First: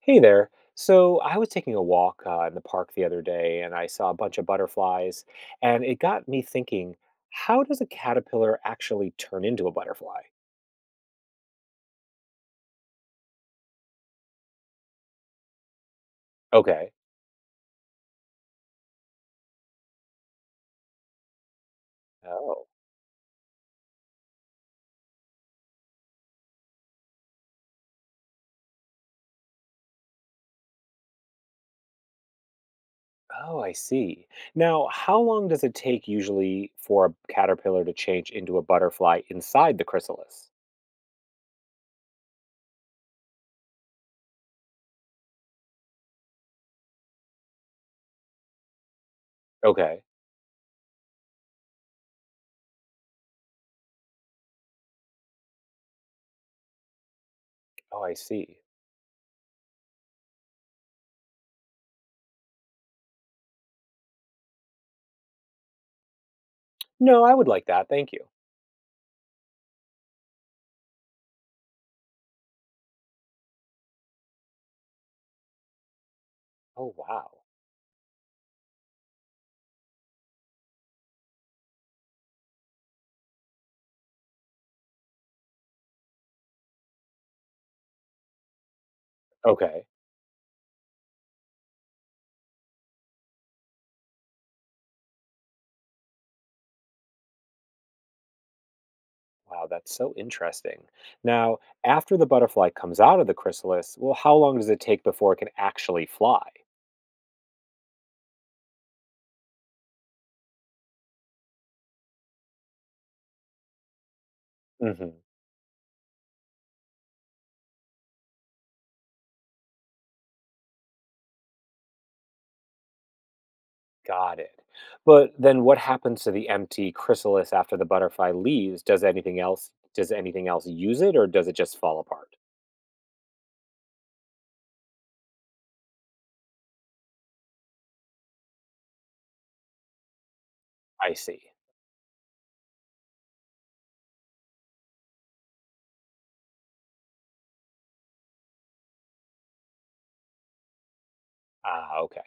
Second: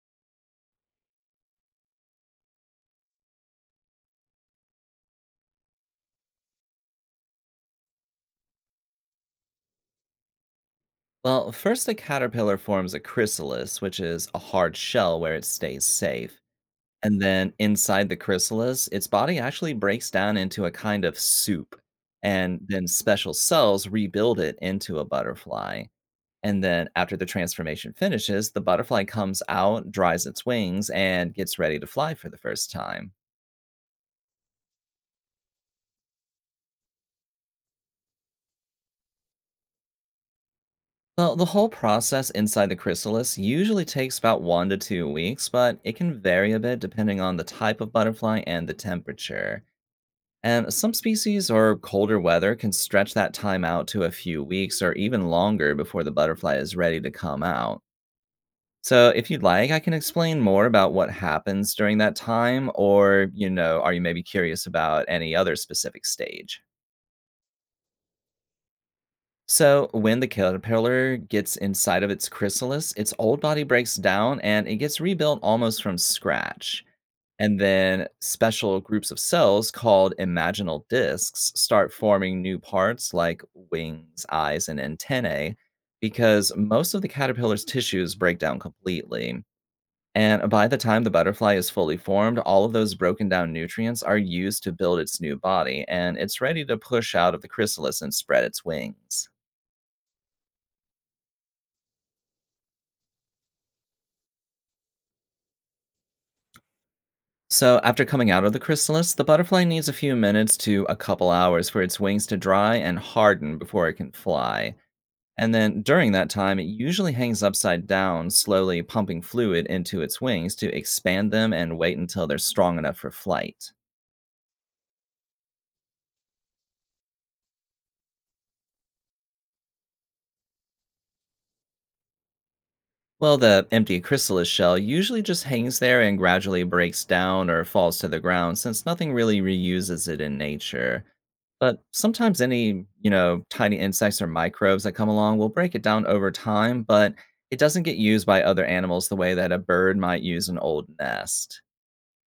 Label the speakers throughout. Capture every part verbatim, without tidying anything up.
Speaker 1: Hey there. So I was taking a walk uh, in the park the other day and I saw a bunch of butterflies, and it got me thinking, how does a caterpillar actually turn into a butterfly?
Speaker 2: Well, first a caterpillar forms a chrysalis, which is a hard shell where it stays safe.
Speaker 1: Okay.
Speaker 2: And then inside the chrysalis, its body actually breaks down into a kind of soup. And
Speaker 1: Oh,
Speaker 2: then special cells rebuild it into a butterfly. And then after the transformation finishes, the butterfly comes out, dries its wings, and gets ready to fly for the first time.
Speaker 1: oh, I see. Now, how long does it take usually for a caterpillar to change into a butterfly inside the chrysalis?
Speaker 2: Well, the whole process inside the chrysalis usually takes about one to two weeks, but it can vary a bit depending on the type of butterfly and the temperature.
Speaker 1: Okay.
Speaker 2: And some species or colder weather can stretch that time out to a few weeks or even longer before the butterfly is ready to come out.
Speaker 1: Oh, I see.
Speaker 2: So, if you'd like, I can explain more about what happens during that time, or, you know, are you maybe curious about any other specific stage?
Speaker 1: No, I would like that. Thank you.
Speaker 2: So, when the caterpillar gets inside of its chrysalis, its old body breaks down and it gets rebuilt almost from scratch.
Speaker 1: Oh, wow.
Speaker 2: And then special groups of cells called imaginal discs start forming new parts like wings, eyes, and antennae because most of the caterpillar's tissues break down completely.
Speaker 1: Okay.
Speaker 2: And by the time the butterfly is fully formed, all of those broken down nutrients are used to build its new body and it's ready to push out of the chrysalis and spread its wings.
Speaker 1: Wow, that's so interesting. Now, after the butterfly comes out of the chrysalis, well, how long does it take before it can actually fly?
Speaker 2: So, after coming out of the chrysalis, the butterfly needs a few minutes to a couple hours for its wings to dry and harden before it can fly.
Speaker 1: Hmm.
Speaker 2: And then during that time, it usually hangs upside down, slowly pumping fluid into its wings to expand them and wait until they're strong enough for flight.
Speaker 1: Got it. But then what happens to the empty chrysalis after the butterfly leaves? Does anything else does anything else use it or does it just fall apart?
Speaker 2: Well, the empty chrysalis shell usually just hangs there and gradually breaks down or falls to the ground since nothing really reuses it in nature.
Speaker 1: I see.
Speaker 2: But sometimes any, you know, tiny insects or microbes that come along will break it down over time, but it doesn't get used by other animals the way that a bird might use an old nest.
Speaker 1: Ah, okay.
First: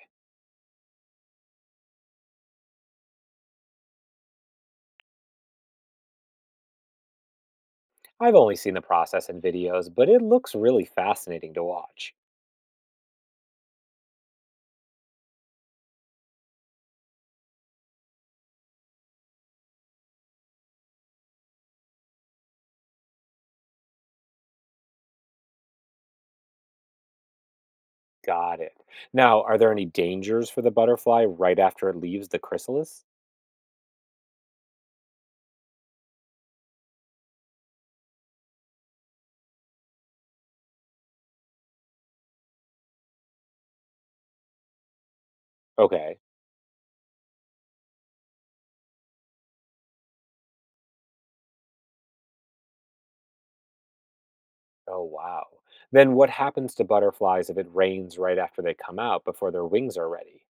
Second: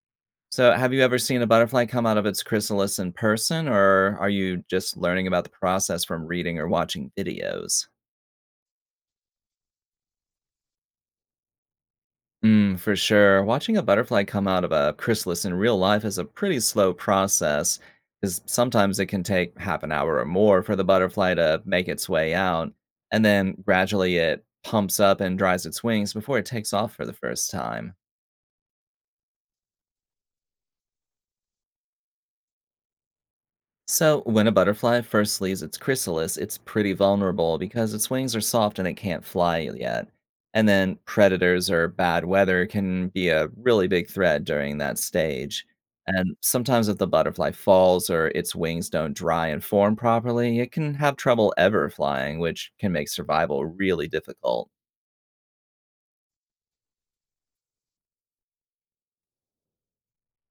Speaker 2: So, have you ever seen a butterfly come out of its chrysalis in person, or are you just learning about the process from reading or watching videos?
Speaker 1: I've only seen the process in videos, but it looks really fascinating to watch.
Speaker 2: Mm, for sure. Watching a butterfly come out of a chrysalis in real life is a pretty slow process, because sometimes it can take half an hour or more for the butterfly to make its way out. And then gradually it pumps up and dries its wings before it takes off for the first time.
Speaker 1: Got it. Now, are there any dangers for the butterfly right after it leaves the chrysalis?
Speaker 2: So, when a butterfly first leaves its chrysalis, it's pretty vulnerable because its wings are soft and it can't fly yet. And then predators or bad weather can be a really big threat during that stage.
Speaker 1: Okay.
Speaker 2: And sometimes, if the butterfly falls or its wings don't dry and form properly, it can have trouble ever flying, which can make survival really difficult.
Speaker 1: Oh, wow. Then what happens to butterflies if it rains right after they come out before their wings are ready?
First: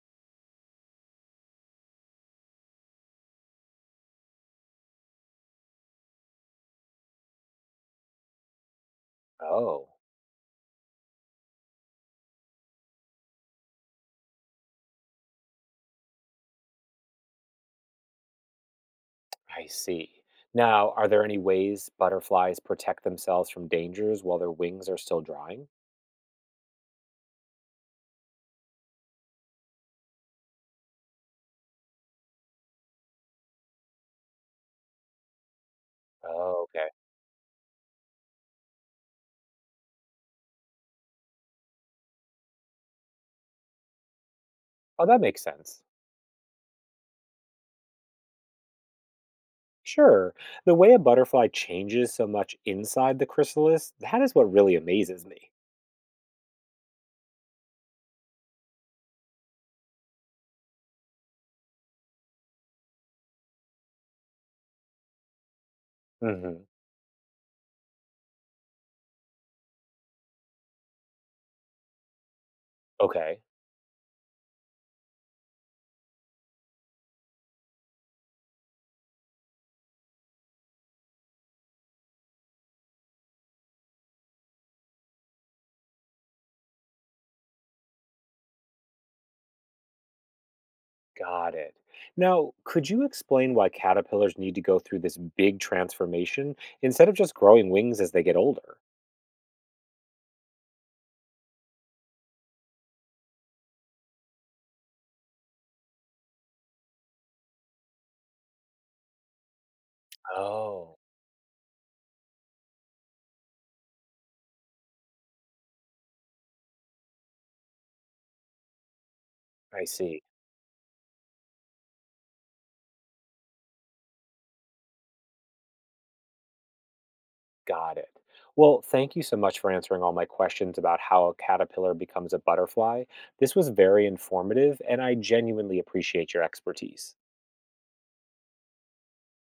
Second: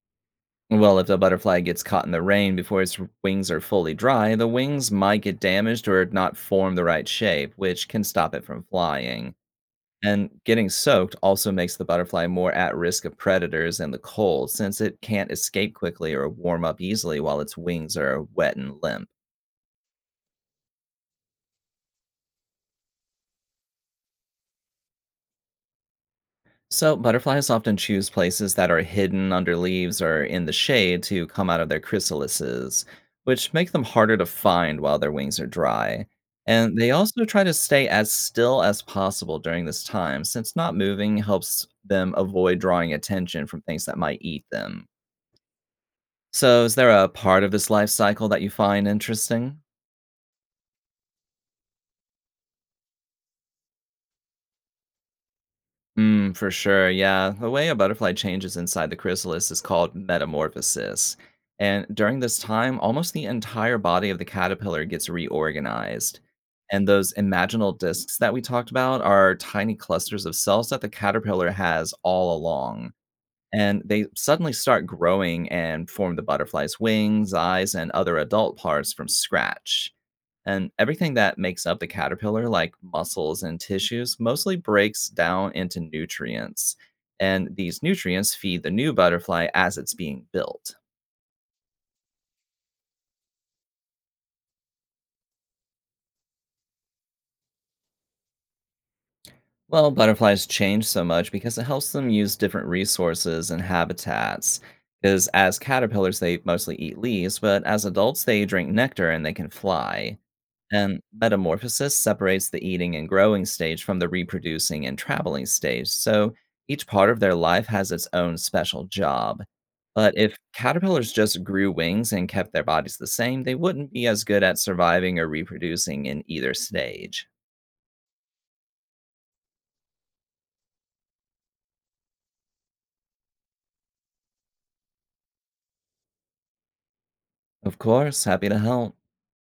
Speaker 2: Well, if the butterfly gets caught in the rain before its r- wings are fully dry, the wings might get damaged or not form the right shape, which can stop it from flying.
Speaker 1: Oh,
Speaker 2: And getting soaked also makes the butterfly more at risk of predators and the cold, since it can't escape quickly or warm up easily while its wings are wet and limp.
Speaker 1: I see. Now, are there any ways butterflies protect themselves from dangers while their wings are still drying?
Speaker 2: So, butterflies often choose places that are hidden under leaves or in the shade to come out of their chrysalises, which make them harder to find while their wings are dry.
Speaker 1: Oh,
Speaker 2: And
Speaker 1: okay.
Speaker 2: they also try to stay as still as possible during this time, since not moving helps them avoid drawing attention from things that might eat them.
Speaker 1: Oh, that makes sense.
Speaker 2: So, is there a part of this life cycle that you find interesting?
Speaker 1: Sure. The way a butterfly changes so much inside the chrysalis, that is what really amazes me.
Speaker 2: Mm, for sure. Yeah. The way a butterfly changes inside the chrysalis is called metamorphosis. And during this time, almost the entire body of the caterpillar gets reorganized.
Speaker 1: Hmm.
Speaker 2: And those imaginal discs that we talked about are tiny clusters of cells that the caterpillar has all along.
Speaker 1: Okay.
Speaker 2: And they suddenly start growing and form the butterfly's wings, eyes, and other adult parts from scratch. And everything that makes up the caterpillar, like muscles and tissues, mostly breaks down into nutrients. And these nutrients feed the new butterfly as it's being built.
Speaker 1: Got it. Now, could you explain why caterpillars need to go through this big transformation instead of just growing wings as they get older?
Speaker 2: Well, butterflies change so much because it helps them use different resources and habitats. Because as caterpillars, they mostly eat leaves, but as adults, they drink nectar and they can fly.
Speaker 1: Oh,
Speaker 2: And metamorphosis separates the eating and growing stage from the reproducing and traveling stage, so each part of their life has its own special job.
Speaker 1: I
Speaker 2: But
Speaker 1: see.
Speaker 2: if caterpillars just grew wings and kept their bodies the same, they wouldn't be as good at surviving or reproducing in either stage.
Speaker 1: Got it. Well, thank you so much for answering all my questions about how a caterpillar becomes a butterfly. This was very informative, and I genuinely appreciate your expertise.
Speaker 2: Of course, happy to help.